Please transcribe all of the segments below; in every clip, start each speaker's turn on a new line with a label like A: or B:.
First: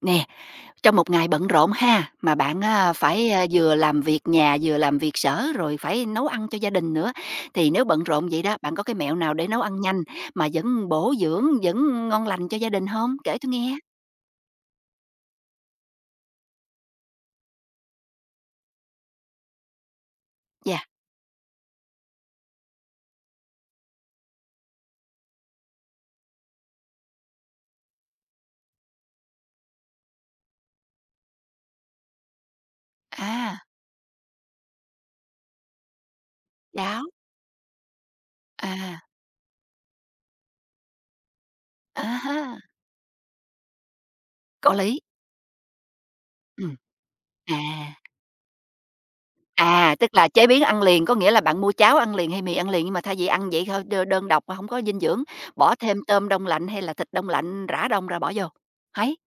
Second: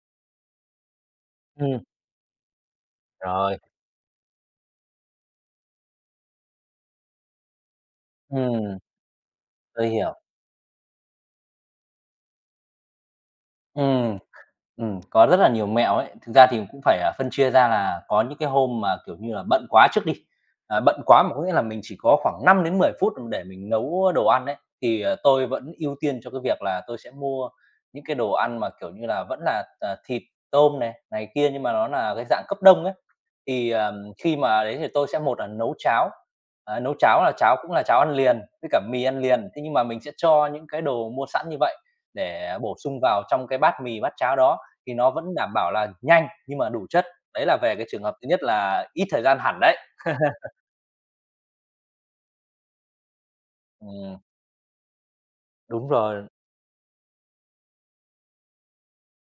A: Nè, trong một ngày bận rộn
B: Ừm,
A: ha, mà bạn, phải,
B: rồi,
A: vừa làm việc nhà, vừa làm việc sở, rồi phải nấu ăn cho gia đình nữa, thì nếu bận rộn vậy đó, bạn
B: ừm,
A: có cái mẹo nào để nấu ăn
B: tôi
A: nhanh
B: hiểu.
A: mà vẫn bổ dưỡng, vẫn ngon lành cho gia đình không? Kể tôi nghe.
B: Ừm, có rất là nhiều mẹo ấy. Thực ra thì cũng phải, à, phân chia ra là có những cái hôm mà, kiểu như là, bận quá trước đi,
A: Dạ.
B: à, bận quá mà có nghĩa là mình chỉ có khoảng 5 đến 10 phút để mình nấu đồ ăn ấy, thì, tôi vẫn ưu tiên cho cái việc là tôi sẽ mua những cái đồ ăn mà, kiểu như là, vẫn là, à, thịt, tôm này, này kia nhưng mà nó là cái dạng cấp đông ấy.
A: À.
B: Thì, khi mà đấy thì tôi sẽ một là nấu cháo, đấy, nấu
A: Cháo.
B: cháo là cháo cũng là cháo ăn liền với cả
A: À.
B: mì ăn liền, thế nhưng mà mình sẽ cho những cái đồ mua sẵn như vậy
A: À ha.
B: để bổ sung vào trong cái bát mì, bát cháo đó
A: Có
B: thì
A: lý.
B: nó vẫn đảm bảo là nhanh nhưng mà
A: Ừm.
B: đủ chất. Đấy là
A: À.
B: về cái trường hợp thứ nhất là ít thời gian hẳn đấy.
A: À, tức là chế biến ăn liền, có nghĩa là bạn mua cháo ăn liền hay mì ăn liền, nhưng mà thay vì ăn vậy thôi đơ
B: Ừm,
A: đơn độc mà hổng có dinh dưỡng, bỏ
B: đúng
A: thêm
B: rồi,
A: tôm đông lạnh hay là thịt đông lạnh rã đông ra bỏ vô, thấy?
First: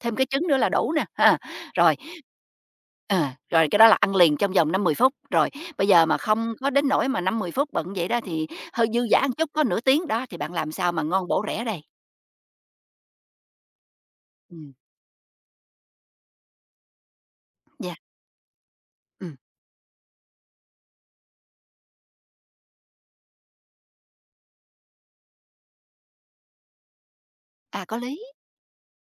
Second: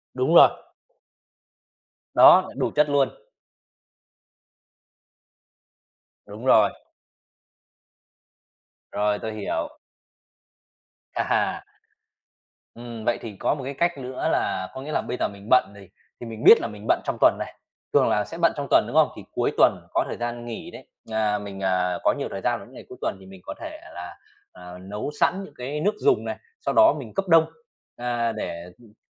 A: Thêm cái
B: đúng
A: trứng
B: rồi,
A: nữa là đủ nè, ha. Rồi.
B: đó, đủ chất luôn,
A: Ờ, rồi cái đó là ăn liền trong vòng 5-10 phút, rồi bây giờ mà
B: đúng
A: không có
B: rồi,
A: đến nỗi mà 5-10 phút bận vậy đó thì hơi dư
B: rồi,
A: dả
B: tôi
A: một chút, có
B: hiểu.
A: nửa tiếng đó thì bạn làm sao mà ngon bổ rẻ đây?
B: Vậy thì có một cái cách nữa là
A: Ừm.
B: có nghĩa là bây giờ mình bận thì mình biết là mình bận trong tuần này,
A: Yeah.
B: thường là sẽ bận trong tuần, đúng không? Thì
A: Ừm.
B: cuối tuần có thời gian nghỉ đấy, à, mình, à, có nhiều thời gian vào những ngày cuối tuần thì mình có thể là, à, nấu sẵn những cái nước dùng này, sau đó mình cấp đông,
A: À, có lý.
B: à, để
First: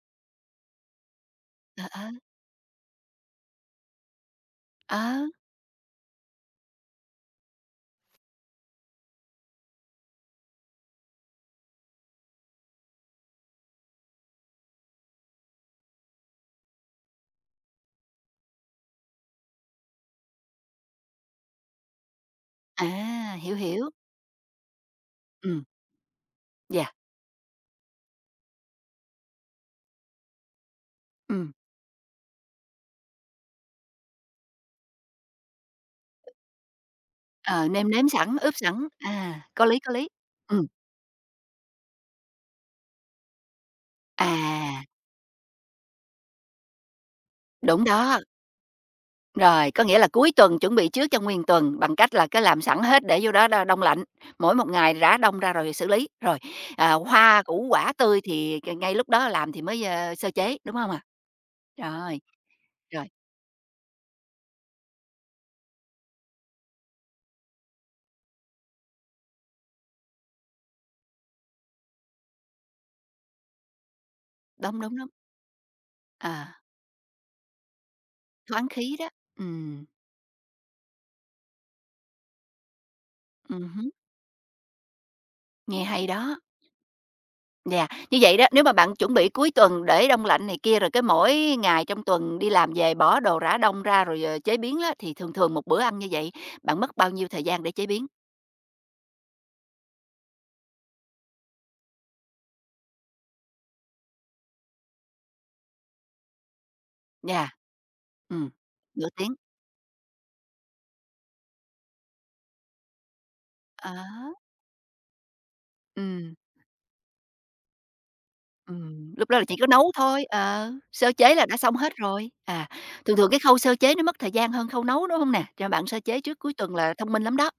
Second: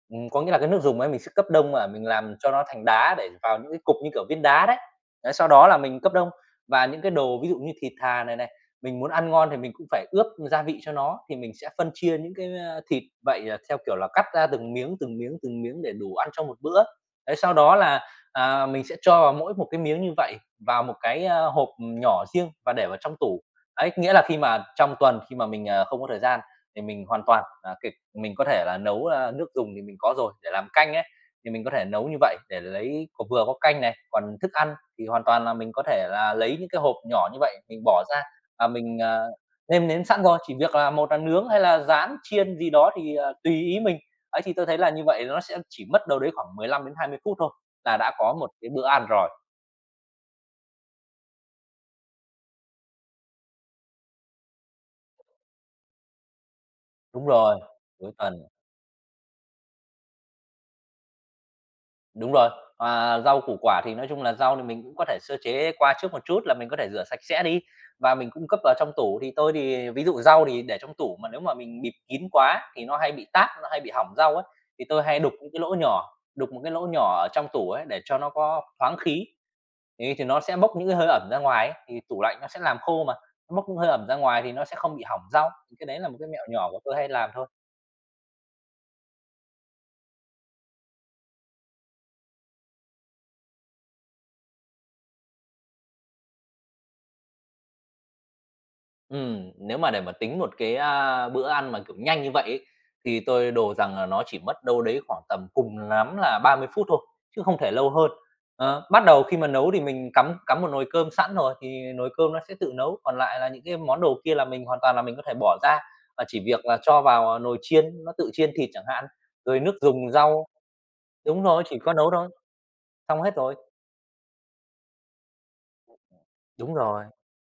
B: có nghĩa là cái nước dùng ấy mình sẽ cấp đông
A: Ờ,
B: mà
A: ờ,
B: mình làm cho nó thành đá để vào những cái cục như kiểu viên đá đấy.
A: ờ.
B: Đấy, sau đó là mình cấp đông và những cái đồ ví dụ như thịt thà này này mình muốn ăn ngon thì mình cũng phải ướp gia vị cho nó, thì mình sẽ phân chia những cái, a, thịt vậy là theo kiểu là cắt ra từng miếng, từng miếng, từng miếng để đủ ăn trong một bữa. Đấy, sau đó là, à, mình sẽ cho vào mỗi một cái miếng như vậy vào một cái, a, hộp nhỏ riêng và để vào trong
A: À,
B: tủ.
A: hiểu, hiểu.
B: Ấy, nghĩa là khi mà trong tuần khi mà
A: Ừm.
B: mình, à, không có thời gian thì
A: Yeah.
B: mình hoàn toàn, à, kịp mình có thể là nấu, a, nước dùng thì mình có rồi, để làm canh ấy,
A: Ừm,
B: thì mình có thể nấu như vậy để lấy có vừa có canh này, còn thức ăn thì hoàn toàn là mình có thể là lấy những cái hộp nhỏ như vậy
A: ờ,
B: mình
A: nêm
B: bỏ
A: nếm
B: ra
A: sẵn, ướp
B: và
A: sẵn,
B: mình,
A: à, có lý,
B: nêm
A: có
B: nếm
A: lý.
B: sẵn rồi, chỉ
A: Ừm.
B: việc là một là nướng hay là rán, chiên gì đó thì, tùy ý mình. Ấy, thì tôi thấy
A: À.
B: là như vậy nó sẽ chỉ mất đâu đấy khoảng 15 đến 20 phút thôi
A: Đúng
B: là đã
A: đó.
B: có một cái bữa ăn rồi.
A: Rồi, có nghĩa là cuối tuần chuẩn bị trước cho nguyên tuần bằng cách là cứ làm sẵn hết để vô đó đo đông lạnh, mỗi một ngày rã đông ra rồi xử lý. Rồi, à,
B: Đúng
A: hoa
B: rồi,
A: củ quả
B: cuối
A: tươi
B: tuần,
A: thì ngay lúc đó làm thì mới, ơ, sơ chế, đúng không ạ? Rồi.
B: đúng rồi.
A: Rồi.
B: Và rau củ quả thì nói chung là rau thì mình cũng có thể sơ chế qua trước một chút là mình có thể rửa sạch sẽ đi và mình cung cấp vào trong tủ. Thì tôi thì ví dụ rau thì để trong tủ mà nếu mà mình bịt kín quá thì nó hay bị táp, nó hay bị hỏng rau ấy,
A: Đúng,
B: thì
A: đúng,
B: tôi
A: đúng.
B: hay đục những cái lỗ nhỏ,
A: À,
B: đục một cái lỗ nhỏ ở trong tủ ấy để cho nó có
A: thoáng khí
B: thoáng
A: đó.
B: khí.
A: Ừm.
B: Thế thì nó sẽ bốc những cái hơi ẩm ra ngoài ấy, thì tủ lạnh nó sẽ làm khô mà, nó bốc những hơi
A: Ừm,
B: ẩm ra ngoài thì nó sẽ không bị hỏng rau, thì
A: nghe
B: cái đấy
A: hay
B: là một cái
A: đó.
B: mẹo nhỏ của tôi hay làm thôi.
A: Yeah, như vậy đó, nếu mà bạn chuẩn bị cuối tuần để đông lạnh này kia, rồi cái mỗi ngày trong tuần đi làm về bỏ đồ rã đông ra rồi, ờ, chế biến á, thì thường thường một bữa ăn như vậy, bạn mất bao nhiêu thời gian để chế biến?
B: Nếu mà để mà tính một cái, a, bữa ăn mà, kiểu, nhanh như vậy ấy, thì tôi đồ rằng là nó chỉ mất đâu đấy khoảng tầm cùng lắm là 30 phút thôi, chứ
A: Yeah.
B: không thể lâu hơn.
A: Ừm,
B: Bắt
A: nửa
B: đầu
A: tiếng,
B: khi mà nấu thì mình cắm cắm một nồi cơm sẵn rồi thì nồi cơm nó sẽ tự nấu, còn lại là những cái món đồ
A: á.
B: kia là mình hoàn toàn là mình có thể bỏ ra, và
A: Ừm.
B: chỉ việc là cho vào, à, nồi chiên, nó tự chiên thịt chẳng hạn,
A: Ừm, lúc đó là chỉ
B: rồi
A: có
B: nước
A: nấu
B: dùng
A: thôi,
B: rau.
A: ờ, sơ chế
B: Đúng
A: là đã
B: rồi,
A: xong
B: chỉ có
A: hết
B: nấu thôi,
A: rồi. À, thường
B: xong
A: thường
B: hết
A: cái
B: rồi.
A: khâu sơ chế nó mất thời gian hơn khâu nấu, đúng hông nè? Cho bạn sơ chế trước cuối
B: Đúng
A: tuần là
B: rồi,
A: thông minh lắm đó,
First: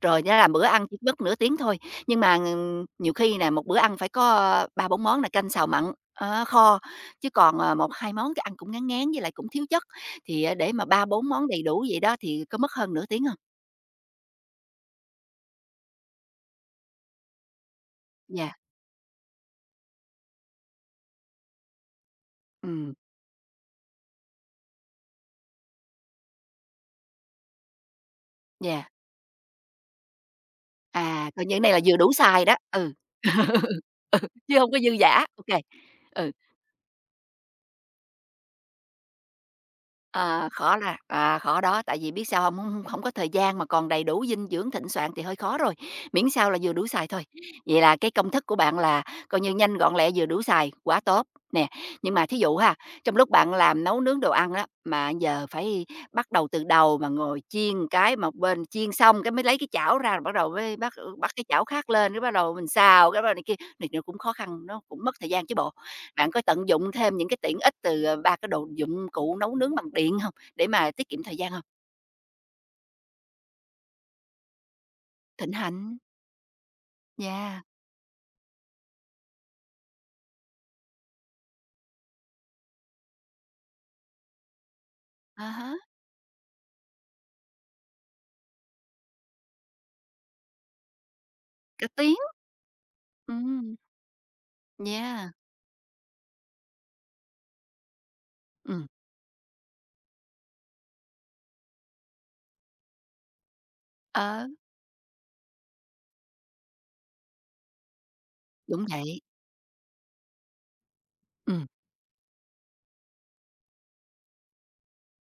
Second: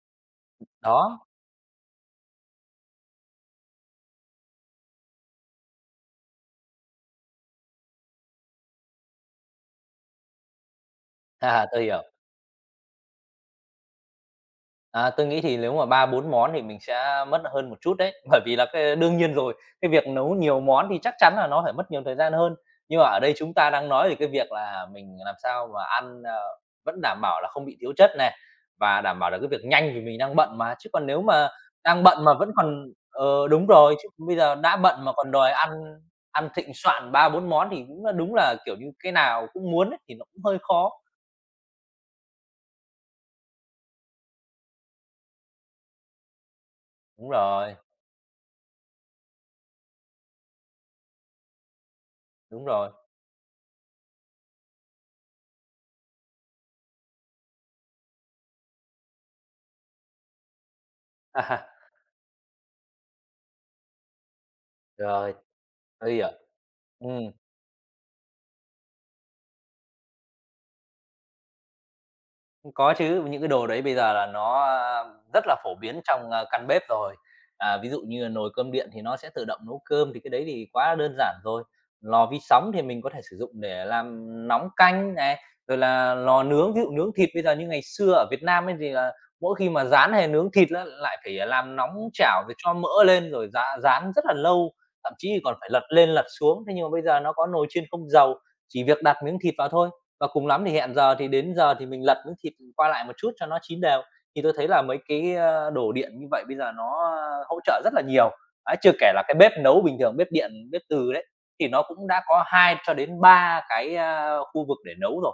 A: rồi nó làm bữa ăn chỉ mất
B: đó,
A: nửa tiếng thôi, nhưng mà, nhiều khi nè, một bữa ăn phải có, ơ, 3-4 món là canh, xào mặn, á, kho, chứ còn, ờ, 1-2 món cái ăn cũng ngán ngán với lại cũng thiếu chất, thì, à, để mà 3-4 món đầy
B: à, tôi
A: đủ vậy
B: hiểu.
A: đó thì có mất hơn nửa tiếng hông?
B: À, tôi nghĩ thì nếu mà 3 4 món thì mình sẽ mất hơn một chút đấy, bởi
A: Yeah.
B: vì là cái đương nhiên rồi, cái việc nấu nhiều món thì chắc chắn là nó phải mất nhiều thời gian hơn.
A: Ừm.
B: Nhưng mà ở đây chúng ta đang nói về cái việc là mình làm sao mà ăn, vẫn đảm bảo là không bị thiếu chất này,
A: Yeah,
B: và đảm bảo là cái việc nhanh vì mình đang bận mà. Chứ còn nếu
A: à, coi
B: mà
A: như cái này là vừa
B: đang
A: đủ
B: bận mà
A: xài
B: vẫn
A: đó,
B: còn
A: ừ.
B: đúng rồi, chứ
A: Ừ,
B: bây giờ
A: chứ hông
B: đã
A: có dư
B: bận mà
A: dả,
B: còn
A: ô
B: đòi
A: kê.
B: ăn
A: Ừ,
B: ăn thịnh soạn 3 4 món thì cũng là đúng là, kiểu như, cái nào cũng muốn ấy, thì nó cũng
A: ờ,
B: hơi
A: khó
B: khó.
A: là khó đó, tại vì biết sao hông? Hông hông hổng có thời gian mà còn đầy đủ dinh dưỡng thịnh soạn thì hơi khó rồi, miễn sao là vừa đủ xài thôi.
B: Đúng rồi,
A: Vậy là cái công thức của bạn là coi như nhanh, gọn, lẹ, vừa đủ xài, quá tốt. Nè, nhưng mà thí dụ
B: đúng
A: ha,
B: rồi.
A: trong lúc bạn làm nấu nướng đồ ăn đó mà giờ phải bắt đầu từ đầu mà ngồi chiên cái một bên, chiên xong cái mới lấy cái chảo ra rồi bắt đầu mới bắt bắt cái chảo khác lên, cái bắt đầu mình xào, cái bắt đầu này kia, này nó cũng khó khăn, nó cũng mất thời
B: Rồi,
A: gian chứ bộ.
B: tôi hiểu.
A: Bạn có tận dụng thêm những
B: Ừm.
A: cái tiện ích từ, ờ, 3 cái đồ dụng cụ nấu nướng bằng điện không, để mà tiết kiệm thời gian không?
B: Có chứ, những cái đồ đấy bây giờ là nó, a, rất
A: Thịnh
B: là phổ
A: hành.
B: biến trong, a, căn bếp rồi.
A: Yeah.
B: À, ví dụ như là nồi cơm điện thì nó sẽ tự động nấu cơm thì cái đấy thì quá đơn giản rồi. Lò vi sóng thì mình có thể sử dụng để làm nóng canh này,
A: À há.
B: rồi là lò nướng, ví dụ nướng thịt bây giờ như ngày xưa ở Việt Nam ấy thì là mỗi khi mà rán hay nướng thịt á lại phải à, làm
A: Cả
B: nóng
A: tiếng.
B: chảo rồi cho mỡ lên rồi
A: Ừm.
B: rán rán rất là lâu, thậm
A: Yeah.
B: chí còn phải lật lên lật xuống. Thế nhưng mà bây giờ nó có nồi chiên không dầu, chỉ
A: Ừm.
B: việc đặt miếng thịt vào thôi và cùng lắm thì hẹn giờ thì đến giờ thì mình lật miếng thịt qua lại một chút cho nó chín đều. Thì
A: Ờ,
B: tôi thấy là mấy cái, ơ, đồ điện như vậy bây giờ nó, ơ, hỗ trợ rất là nhiều. Ấy,
A: đúng
B: chưa kể
A: vậy.
B: là cái bếp nấu bình thường, bếp điện, bếp từ đấy,
A: Ừm.
B: thì nó cũng đã có 2 cho đến 3 cái, a, khu vực để nấu rồi.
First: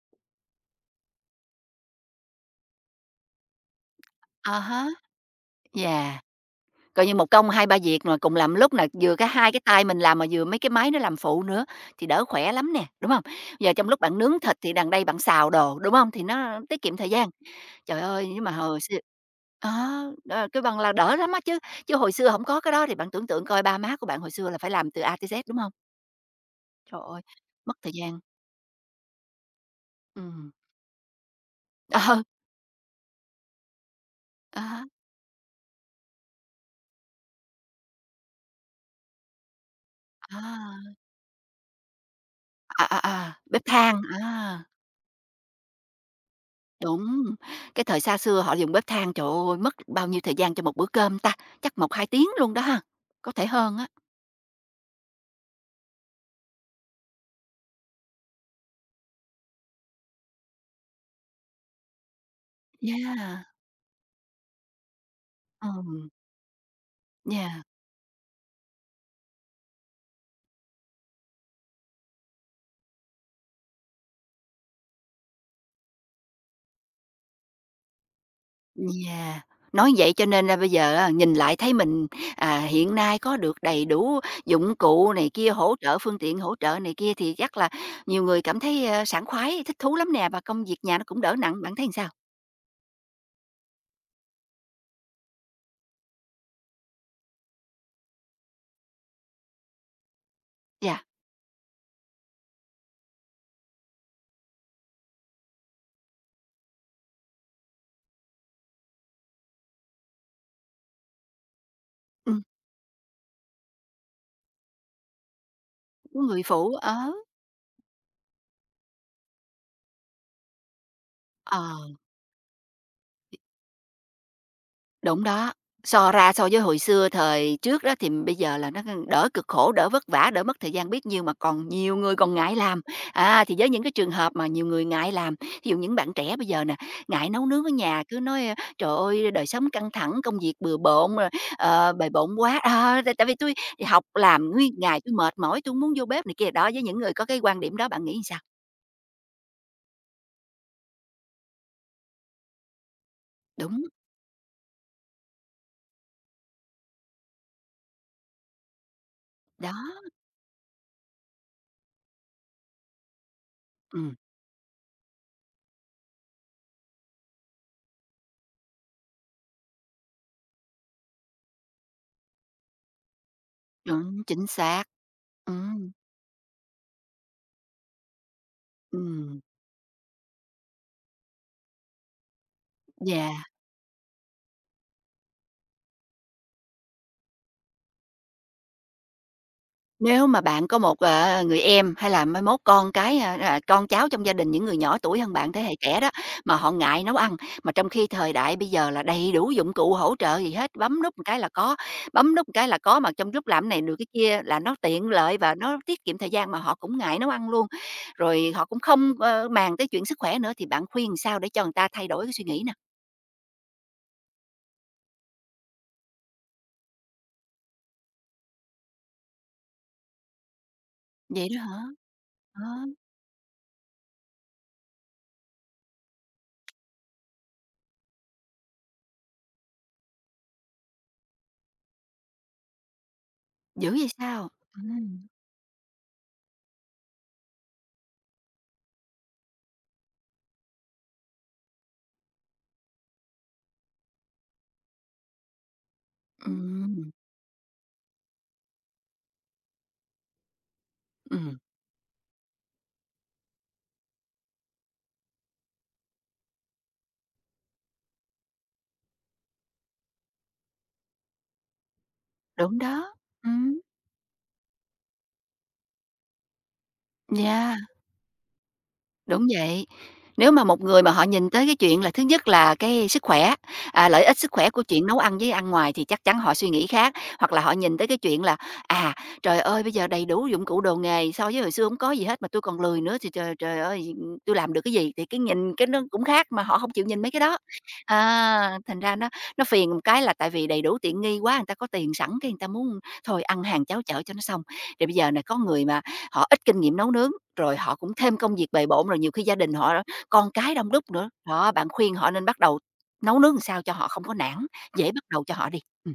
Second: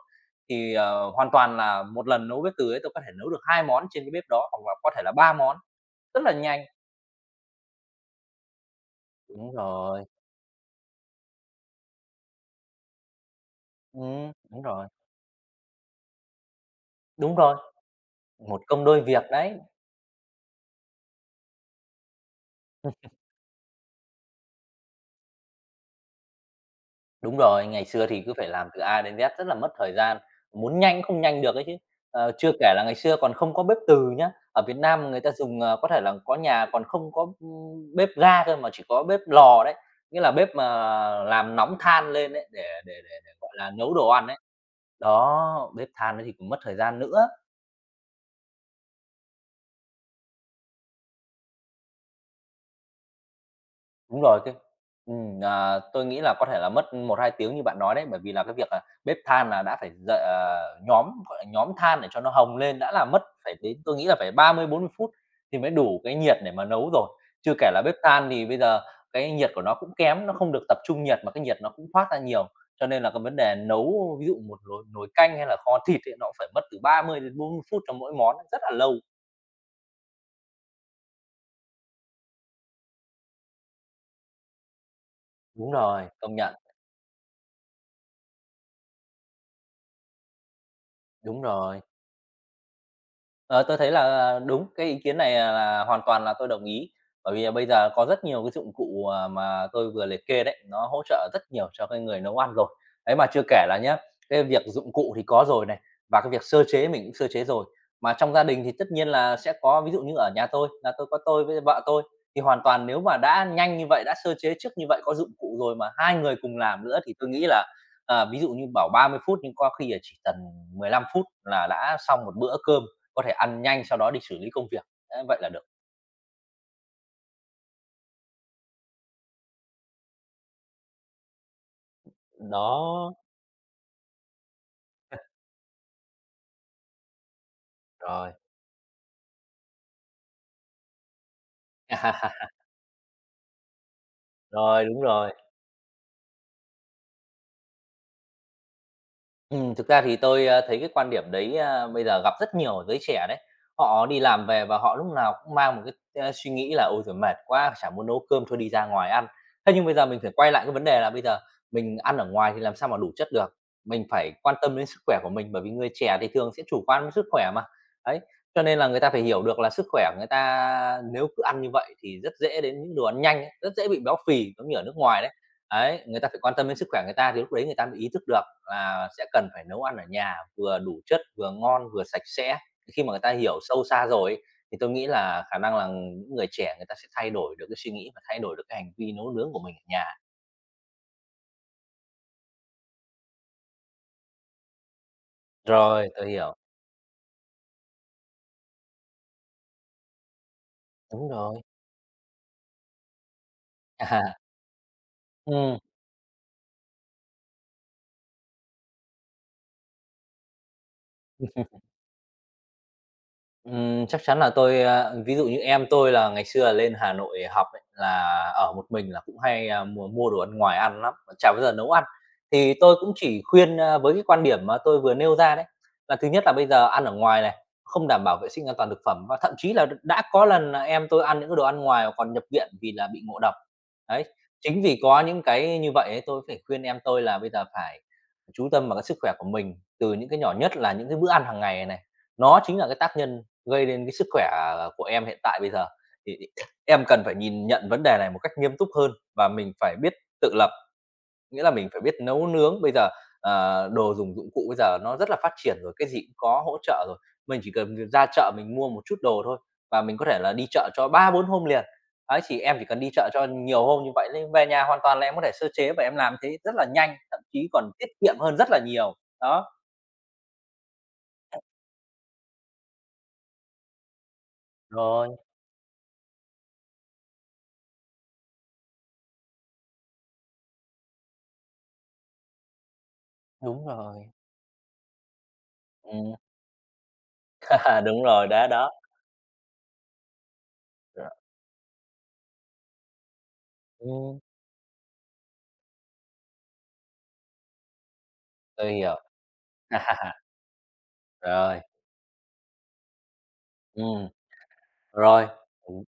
B: Thì, hoàn toàn là một lần nấu bếp từ ấy tôi có thể nấu được 2 món trên cái bếp đó,
A: À
B: hoặc là
A: há.
B: có thể là 3 món,
A: Yeah.
B: rất là nhanh.
A: Coi như một công hai ba việc mà cùng làm lúc nè, vừa cái hai
B: Đúng
A: cái tay mình
B: rồi,
A: làm mà vừa mấy cái máy nó làm phụ nữa, thì đỡ khỏe lắm nè, đúng không? Giờ trong lúc bạn nướng thịt
B: đúng
A: thì
B: rồi,
A: đằng đây bạn xào đồ, đúng không? Thì nó tiết kiệm thời gian.
B: đúng rồi,
A: Trời ơi, nhưng mà
B: một
A: hồi.
B: công đôi việc đấy.
A: Ờ. Ờ, kêu bằng là đỡ lắm á chứ, chứ hồi xưa không có cái đó thì bạn tưởng tượng coi ba má của bạn hồi xưa là phải làm từ A tới Z, đúng không? Trời ơi,
B: Đúng rồi,
A: mất
B: ngày
A: thời
B: xưa
A: gian.
B: thì cứ phải làm từ A đến Z rất là mất thời gian,
A: Ừm.
B: muốn nhanh không nhanh được ấy chứ.
A: Ờ.
B: Chưa kể là ngày xưa còn không có bếp từ nhá,
A: À.
B: ở Việt
A: À.
B: Nam người ta dùng, có thể là có nhà còn không có, bếp ga cơ mà chỉ có bếp lò đấy, nghĩa là bếp mà làm nóng than lên đấy để
A: À.
B: để để
A: À.
B: để,
A: À,
B: gọi
A: bếp
B: là,
A: than.
B: nấu đồ ăn đấy.
A: À,
B: Đó, bếp than đấy thì cũng mất thời gian nữa.
A: đúng, cái thời xa xưa họ dùng bếp than, trời ơi, mất bao nhiêu thời gian cho một bữa cơm ta? Chắc 1-2 tiếng luôn đó ha, có thể hơn á.
B: Đúng rồi, cái à, tôi nghĩ là có thể là mất 1 2 tiếng như bạn nói đấy, bởi vì là cái việc là bếp than là đã phải dậy nhóm, gọi là, nhóm than để cho nó hồng lên đã là mất
A: Yeah.
B: phải đến tôi nghĩ là phải 30 40 phút thì mới đủ
A: Ừm.
B: cái nhiệt để mà nấu rồi. Chưa
A: Yeah.
B: kể là bếp than thì bây giờ cái nhiệt của nó cũng kém, nó không được tập trung nhiệt mà cái nhiệt nó cũng thoát ra nhiều, cho nên là cái vấn đề nấu ví dụ một nồi nồi canh hay là kho thịt ấy, nó cũng phải mất từ 30 đến 40 phút cho mỗi món, rất là lâu.
A: Yeah, nói vậy cho nên, là bây giờ á, nhìn lại thấy mình, à, hiện nay có được đầy đủ dụng cụ này kia,
B: Đúng
A: hỗ trợ,
B: rồi,
A: phương
B: công
A: tiện hỗ
B: nhận,
A: trợ này kia thì chắc là nhiều người cảm thấy, ơ, sảng khoái, thích thú lắm nè, và công việc nhà nó cũng đỡ
B: đúng
A: nặng. Bạn
B: rồi.
A: thấy sao?
B: Ờ, tôi thấy là đúng, cái ý kiến này à, là hoàn toàn là tôi đồng ý. Bởi vì là bây giờ có rất nhiều cái dụng cụ, à, mà tôi vừa liệt kê đấy, nó hỗ
A: Dạ.
B: trợ rất nhiều cho cái người nấu ăn rồi. Đấy, mà chưa kể là nhá, cái việc dụng cụ thì có rồi này, và cái việc sơ chế mình cũng sơ chế rồi. Mà trong gia đình thì tất nhiên là sẽ có, ví dụ như ở nhà tôi là tôi có tôi với vợ tôi, thì
A: Ừm.
B: hoàn toàn nếu mà đã nhanh như vậy, đã sơ chế trước như vậy, có dụng cụ rồi mà hai
A: Của
B: người
A: người
B: cùng
A: phụ,
B: làm
A: ở
B: nữa thì tôi nghĩ là, ví dụ như bảo 30 phút nhưng có khi là chỉ cần 15 phút là
A: ờ.
B: đã xong một bữa cơm, có thể ăn nhanh sau đó đi xử lý công việc. Thế
A: Đúng
B: vậy là
A: đó.
B: được.
A: So ra so với hồi xưa thời trước đó thì bây giờ là nó đỡ cực khổ, đỡ vất vả, đỡ mất thời gian biết nhiêu mà còn nhiều người còn ngại làm.
B: Đó.
A: À, thì với những cái trường hợp mà nhiều người ngại làm, ví dụ những bạn trẻ bây giờ nè, ngại nấu nướng ở nhà cứ
B: Rồi.
A: nói: "Ờ, Trời ơi, đời sống căng thẳng, công việc bừa bộn, rồi, ờ, bề bộn quá, à, tại tại vì tôi học làm nguyên
B: Rồi,
A: ngày
B: đúng
A: tôi
B: rồi.
A: mệt mỏi, tôi hông muốn vô bếp" này kia. Đó, với những người có cái quan điểm đó bạn nghĩ sao?
B: Thực ra thì tôi, thấy cái quan điểm đấy, bây giờ gặp rất nhiều giới trẻ đấy.
A: Đúng.
B: Họ đi làm về và họ lúc nào cũng mang một cái suy nghĩ là "Ôi giời, mệt quá, chả muốn nấu cơm, thôi đi ra ngoài ăn."
A: Đó.
B: Thế nhưng bây giờ mình phải quay lại cái vấn đề là bây giờ mình ăn ở ngoài thì làm sao mà đủ chất được, mình
A: Ừm,
B: phải quan tâm đến sức khỏe của mình, bởi vì người trẻ thì thường sẽ chủ quan với sức khỏe mà. Đấy, cho nên là người ta phải hiểu được là sức khỏe của người ta nếu cứ ăn như vậy thì rất dễ đến những đồ ăn nhanh ấy, rất dễ bị béo
A: đúng, chính
B: phì giống như ở
A: xác.
B: nước ngoài đấy.
A: Ừm.
B: Đấy, người ta phải quan tâm đến sức khỏe người ta thì lúc đấy người ta mới ý thức được là sẽ
A: Ừm.
B: cần phải nấu ăn ở nhà vừa đủ chất, vừa ngon, vừa sạch sẽ. Khi mà người ta
A: Yeah.
B: hiểu sâu xa rồi ấy, thì tôi nghĩ là khả năng là những người trẻ người ta sẽ thay đổi được cái suy nghĩ và thay đổi được cái hành vi nấu nướng của mình ở nhà.
A: Nếu mà bạn có một, ờ, người em hay là mai mốt con cái, à, à, con cháu trong gia đình những người nhỏ tuổi hơn bạn, thế hệ trẻ
B: Rồi,
A: đó,
B: tôi hiểu.
A: mà họ ngại nấu ăn, mà trong khi thời đại bây giờ là đầy đủ dụng cụ hỗ trợ gì hết, bấm nút một
B: Đúng
A: cái là
B: rồi.
A: có, bấm nút một cái là có, mà trong lúc làm này được cái kia là nó tiện lợi và nó
B: Ừm.
A: tiết kiệm thời gian mà họ cũng ngại nấu ăn luôn. Rồi họ cũng không, ơ, màng tới chuyện sức khỏe nữa, thì bạn khuyên sao để cho người ta thay đổi cái suy nghĩ nè?
B: Chắc chắn là tôi, ví dụ như em tôi là ngày xưa lên Hà Nội học ấy, là ở một mình là cũng hay, mua mua đồ ăn ngoài ăn lắm,
A: Vậy
B: chả
A: đó
B: bao giờ
A: hả?
B: nấu ăn.
A: Ờ.
B: Thì tôi cũng chỉ khuyên, với cái quan điểm mà tôi vừa nêu ra đấy, là thứ nhất là bây giờ ăn ở ngoài này, không đảm bảo vệ sinh an toàn thực phẩm, và thậm chí là đã có lần là em tôi ăn những cái đồ ăn ngoài và còn nhập viện vì là bị ngộ độc.
A: Dữ vậy
B: Đấy,
A: sao?
B: chính vì có
A: Ừm.
B: những cái như vậy ấy, tôi phải khuyên em tôi là bây giờ phải chú tâm vào cái sức khỏe của mình từ những cái nhỏ nhất là những cái bữa ăn hàng ngày này. Nó chính là cái tác nhân gây đến cái sức khỏe của em hiện tại bây giờ. Thì em
A: Ừm.
B: cần phải nhìn nhận vấn đề này một cách nghiêm túc hơn và mình phải biết tự lập,
A: Ừm,
B: nghĩa là mình phải biết nấu nướng. Bây giờ, đồ dùng dụng cụ bây giờ nó rất là phát triển rồi, cái gì cũng có hỗ trợ rồi. Mình chỉ cần ra chợ mình mua một chút đồ thôi và mình có thể là đi chợ cho 3-4 hôm liền. Ấy, chỉ em
A: đúng
B: chỉ cần đi
A: đó.
B: chợ cho
A: Ừm.
B: nhiều hôm như vậy nên về nhà hoàn toàn là em có thể sơ chế và em làm thế rất là nhanh, thậm chí
A: Yeah.
B: còn tiết kiệm hơn rất là nhiều.
A: Đúng
B: Đó.
A: vậy. Nếu mà một người mà họ nhìn tới cái chuyện là thứ nhất là cái sức khỏe, à, lợi ích sức khỏe của chuyện nấu
B: Rồi,
A: ăn với ăn ngoài thì chắc chắn họ suy nghĩ khác, hoặc là họ nhìn tới cái chuyện là, à, trời ơi, bây giờ đầy đủ dụng cụ đồ nghề, so với hồi xưa không có gì hết mà tôi còn lười nữa thì trời, trời
B: đúng
A: ơi,
B: rồi.
A: tôi làm được cái gì? Thì cái nhìn cái nó cũng
B: Ừm,
A: khác mà họ không chịu nhìn mấy cái đó.
B: đúng rồi, đó,
A: À,
B: đó.
A: thành ra nó phiền một cái là tại vì đầy đủ tiện nghi quá, người ta có tiền sẵn cái người ta muốn thôi ăn hàng cháo chở cho
B: Ừm,
A: nó xong. Rồi bây giờ này có người mà họ ít kinh nghiệm nấu nướng rồi họ cũng thêm công việc bề
B: tôi
A: bộn,
B: hiểu.
A: rồi nhiều khi gia đình họ con cái đông đúc nữa. Đó,
B: Rồi,
A: bạn khuyên họ nên bắt đầu nấu nướng làm sao cho họ không
B: ừm,
A: có nản, dễ bắt đầu
B: rồi.
A: cho họ đi.
B: Ừm,
A: Ừm.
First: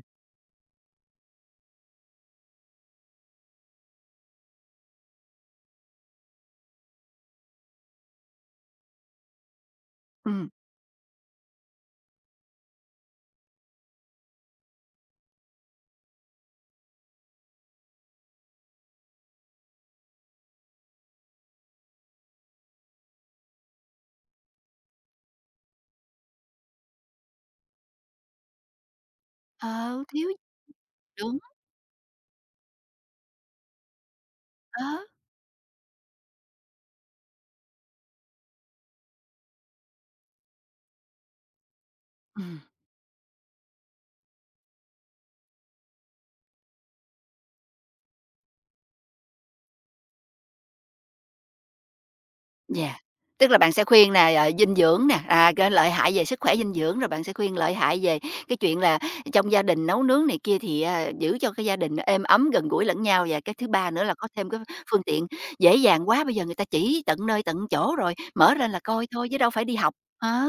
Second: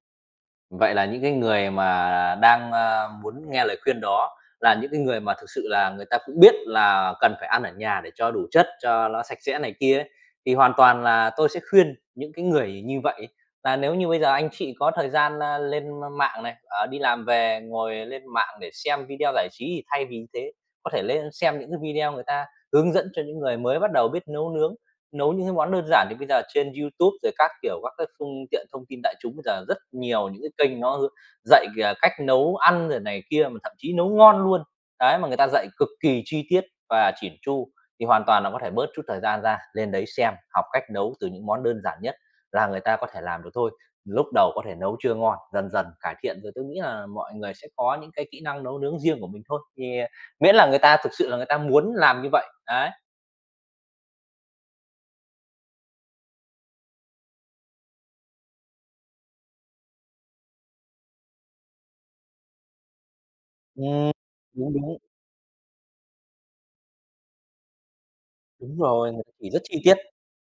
B: vậy là những cái người mà đang muốn nghe lời khuyên đó là những cái người mà thực sự là người ta cũng biết là cần phải ăn ở nhà để cho đủ chất, cho nó sạch sẽ này kia ấy,
A: Ừm.
B: thì hoàn toàn là tôi sẽ khuyên những cái người như vậy ấy, là nếu như bây giờ anh chị có thời gian, lên mạng này, đi làm về ngồi lên mạng để xem video giải trí thì thay vì thế có thể lên xem những cái video người ta hướng dẫn cho những người mới bắt đầu biết nấu nướng. Nấu những cái món đơn giản thì bây giờ trên YouTube rồi các kiểu, các cái phương tiện thông tin đại chúng bây giờ rất
A: Ờ, thiếu
B: nhiều
A: gì.
B: những cái kênh nó
A: Đúng.
B: dạy cách nấu ăn rồi này kia, mà thậm chí nấu ngon luôn.
A: Đó.
B: Đấy, mà người ta dạy cực kỳ chi tiết và chỉn chu, thì hoàn toàn là có thể bớt chút thời gian ra, lên đấy xem, học cách nấu từ những món đơn giản nhất
A: Ừm.
B: là người ta có thể làm được thôi. Lúc đầu có thể nấu chưa ngon, dần dần cải thiện rồi tôi nghĩ là mọi người sẽ có những cái kỹ năng nấu nướng riêng của mình thôi, thì miễn là người ta thực sự là người ta muốn làm như vậy. Đấy.
A: Yeah, tức là bạn sẽ khuyên nè, ờ, dinh dưỡng nè, à, cái lợi hại về sức khỏe dinh dưỡng, rồi bạn sẽ khuyên lợi hại về cái chuyện là trong gia đình nấu nướng này kia thì, à, giữ cho cái gia đình êm ấm, gần gũi lẫn nhau. Và cái thứ ba nữa
B: Ừm,
A: là có thêm cái
B: đúng, đúng.
A: phương tiện dễ dàng quá, bây giờ người ta chỉ tận nơi tận chỗ rồi, mở lên
B: Đúng
A: là coi
B: rồi, người
A: thôi
B: ta
A: chứ đâu
B: chỉ rất
A: phải đi
B: chi
A: học.
B: tiết,
A: Á.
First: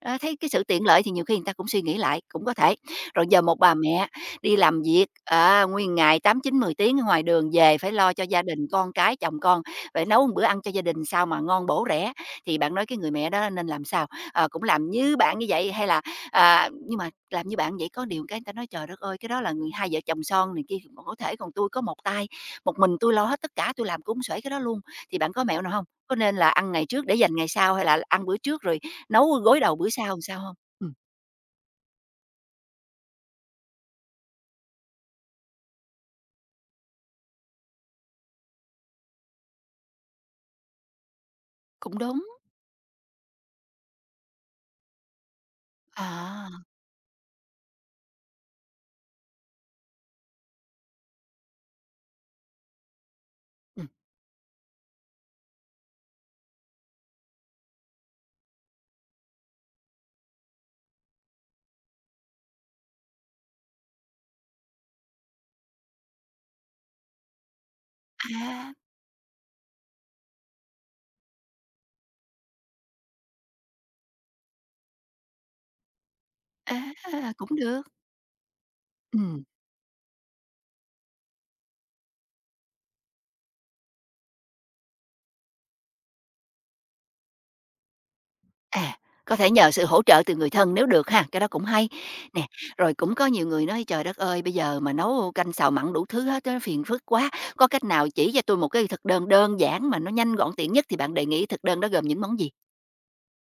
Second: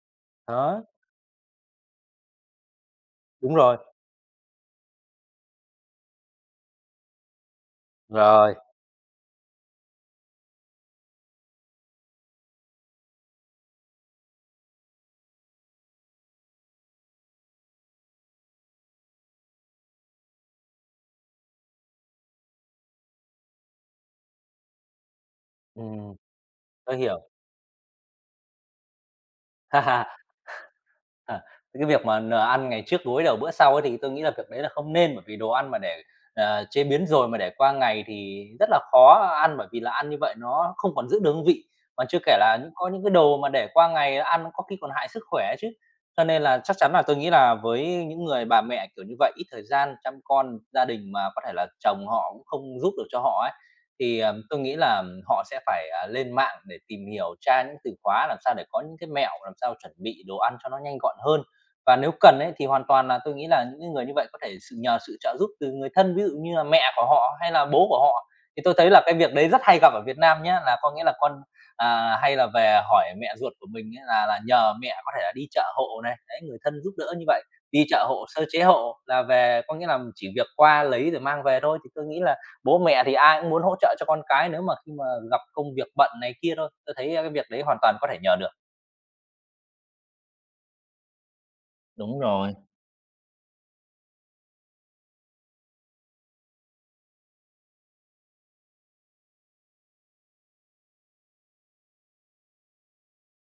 A: Á, thấy cái sự tiện
B: đó,
A: lợi thì nhiều khi người ta cũng suy nghĩ lại, cũng có thể. Rồi giờ
B: đúng
A: một bà
B: rồi,
A: mẹ đi làm việc, à, nguyên ngày 8-9-10 tiếng ở ngoài đường về phải lo cho gia
B: rồi,
A: đình, con cái, chồng con phải nấu một bữa ăn cho gia đình sao mà ngon bổ rẻ. Thì bạn nói cái người mẹ đó nên làm sao? Ờ, cũng làm như bạn như vậy hay là, à nhưng mà làm như bạn vậy có điều cái người ta nói "Trời đất ơi, cái đó là người hai vợ chồng son này kia còn có thể, còn tôi có một tay, một mình tôi lo hết tất cả, tôi làm cũng xuể cái đó luôn." Thì bạn có mẹo nào không? Có
B: ừm,
A: nên là ăn ngày
B: tôi
A: trước để
B: hiểu.
A: dành ngày sau hay là ăn bữa trước rồi nấu gối đầu bữa sau làm sao không? Ừm,
B: À, cái việc mà ăn ngày trước gối đầu bữa sau ấy thì tôi nghĩ là việc đấy là không nên, bởi vì đồ ăn mà để, chế biến rồi mà để qua ngày thì rất là khó ăn, bởi vì là ăn như vậy nó không còn giữ được hương vị,
A: cũng
B: mà chưa
A: đúng.
B: kể là có những cái đồ mà để qua ngày ăn có khi còn hại sức khỏe chứ. Cho nên
A: À.
B: là chắc chắn là tôi nghĩ là với những người bà mẹ, kiểu như vậy, ít thời gian chăm con, gia đình mà có thể là chồng họ cũng không giúp được cho họ á.
A: Ừm.
B: Thì, tôi nghĩ là họ sẽ phải, lên mạng để tìm hiểu, tra những từ khóa làm sao để có những cái mẹo, làm sao chuẩn bị đồ ăn cho nó nhanh gọn hơn. Và nếu cần ấy, thì hoàn toàn là tôi nghĩ là những người như vậy có thể nhờ sự trợ giúp từ người thân, ví dụ như là mẹ của họ hay là bố của họ. Thì
A: À.
B: tôi thấy là cái việc đấy rất hay gặp ở Việt Nam nhé, là có nghĩa là con, hay là về hỏi mẹ ruột của mình ấy, là nhờ mẹ có thể là đi chợ hộ này, đấy, người thân giúp đỡ như
A: À,
B: vậy,
A: cũng được.
B: đi chợ hộ, sơ chế hộ là
A: Ừm.
B: về có nghĩa là chỉ việc qua lấy rồi mang về thôi. Thì tôi nghĩ là bố mẹ thì ai cũng muốn hỗ trợ cho con cái nếu mà khi mà gặp công việc bận này kia thôi, tôi thấy, cái việc đấy hoàn toàn có thể nhờ được.
A: À, có thể nhờ sự hỗ trợ từ người thân nếu được ha, cái đó cũng hay.
B: Đúng
A: Nè,
B: rồi.
A: rồi cũng có nhiều người nói "Trời đất ơi, bây giờ mà nấu canh xào mặn đủ thứ hết á, phiền phức quá, có cách nào chỉ cho tôi một cái thực đơn đơn giản mà nó nhanh gọn tiện nhất" thì bạn đề nghị thực đơn đó gồm những món gì?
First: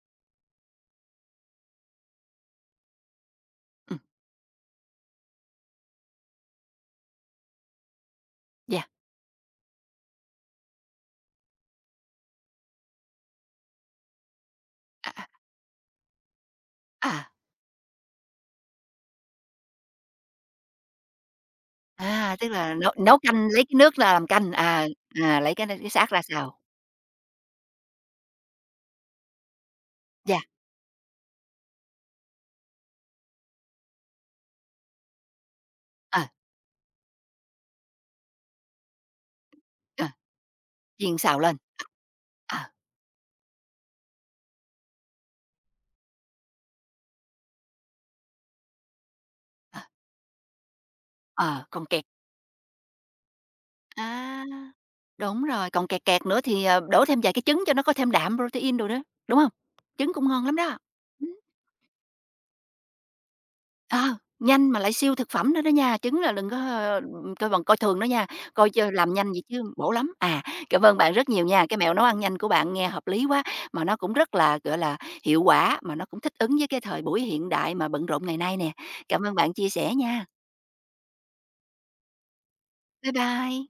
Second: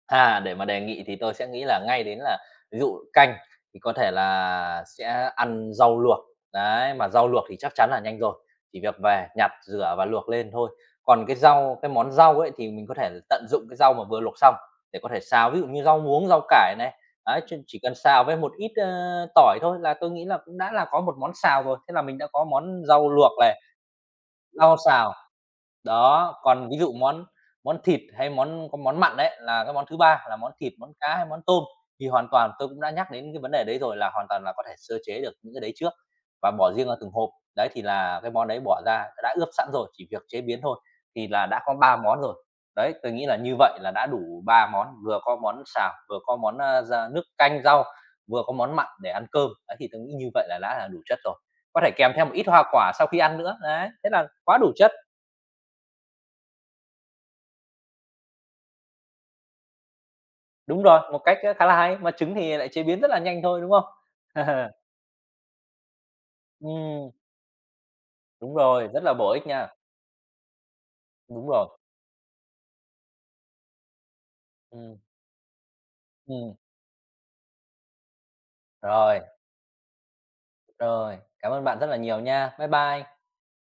B: À, để mà đề nghị thì tôi sẽ nghĩ là ngay đến là ví dụ canh thì có
A: Ừm.
B: thể là sẽ ăn rau luộc, đấy, mà rau luộc thì chắc chắn là nhanh rồi, chỉ
A: Yeah.
B: việc về nhặt, rửa và luộc lên thôi. Còn cái món rau ấy thì mình có thể tận dụng cái rau mà vừa luộc xong để có
A: À.
B: thể
A: À.
B: xào, ví dụ như rau muống, rau cải này,
A: À.
B: đấy, chỉ cần xào với một ít, tỏi thôi là tôi nghĩ là cũng đã là có một món xào rồi, thế là mình đã
A: À,
B: có
A: tức là
B: món
A: nấu
B: rau
A: nấu
B: luộc
A: canh
B: này,
A: lấy cái nước ra làm canh,
B: rau
A: à,
B: xào.
A: à, lấy cái xác ra
B: Đó,
A: xào,
B: còn ví dụ món món thịt hay món có món mặn đấy là cái món thứ ba là
A: dạ.
B: món thịt, món cá hay món tôm, thì hoàn toàn tôi cũng đã nhắc đến cái vấn đề đấy rồi, là hoàn toàn là có thể sơ chế được những cái đấy trước
A: Ờ.
B: và bỏ riêng ra từng hộp. Đấy, thì là cái món đấy bỏ ra đã ướp sẵn rồi,
A: Ờ,
B: chỉ việc chế biến thôi,
A: chiên
B: thì
A: xào
B: là
A: lên.
B: đã có 3 món rồi.
A: Ờ.
B: Đấy, tôi nghĩ là như vậy là đã đủ 3 món, vừa có món xào, vừa có món, da nước canh rau, vừa có món mặn để ăn cơm. Đấy,
A: Ờ.
B: thì tôi nghĩ như vậy là đã là đủ chất rồi,
A: Ờ,
B: có
A: còn
B: thể
A: kẹt.
B: kèm theo một ít hoa quả sau khi ăn nữa, đấy, thế là
A: À.
B: quá đủ chất.
A: Đúng rồi, còn kẹt kẹt nữa thì, ờ, đổ thêm vài cái trứng cho nó có thêm đạm protein đồ nữa, đúng không? Trứng cũng ngon lắm đó.
B: Đúng rồi, một
A: Ừm.
B: cách, khá là hay, mà trứng thì lại chế biến rất là nhanh thôi, đúng không?
A: Ờ, nhanh mà lại siêu thực phẩm nữa đó nha, trứng là đừng có, ơ,
B: Ừm,
A: coi bằng coi thường nó nha,
B: đúng
A: coi
B: rồi,
A: chơ
B: rất
A: làm
B: là bổ
A: nhanh vậy
B: ích
A: chứ
B: nha.
A: bổ lắm. À, cảm ơn bạn rất nhiều
B: Đúng
A: nha, cái
B: rồi.
A: mẹo nấu ăn nhanh của bạn nghe hợp lý quá, mà nó cũng rất là, gọi là,
B: Ừm,
A: hiệu quả, mà nó cũng thích
B: ừm,
A: ứng với cái thời buổi hiện đại mà bận rộn ngày nay nè.
B: rồi,
A: Cảm ơn bạn chia sẻ nha.
B: rồi, cảm ơn bạn rất là nhiều nha. Bye
A: Bye
B: bye.
A: bye.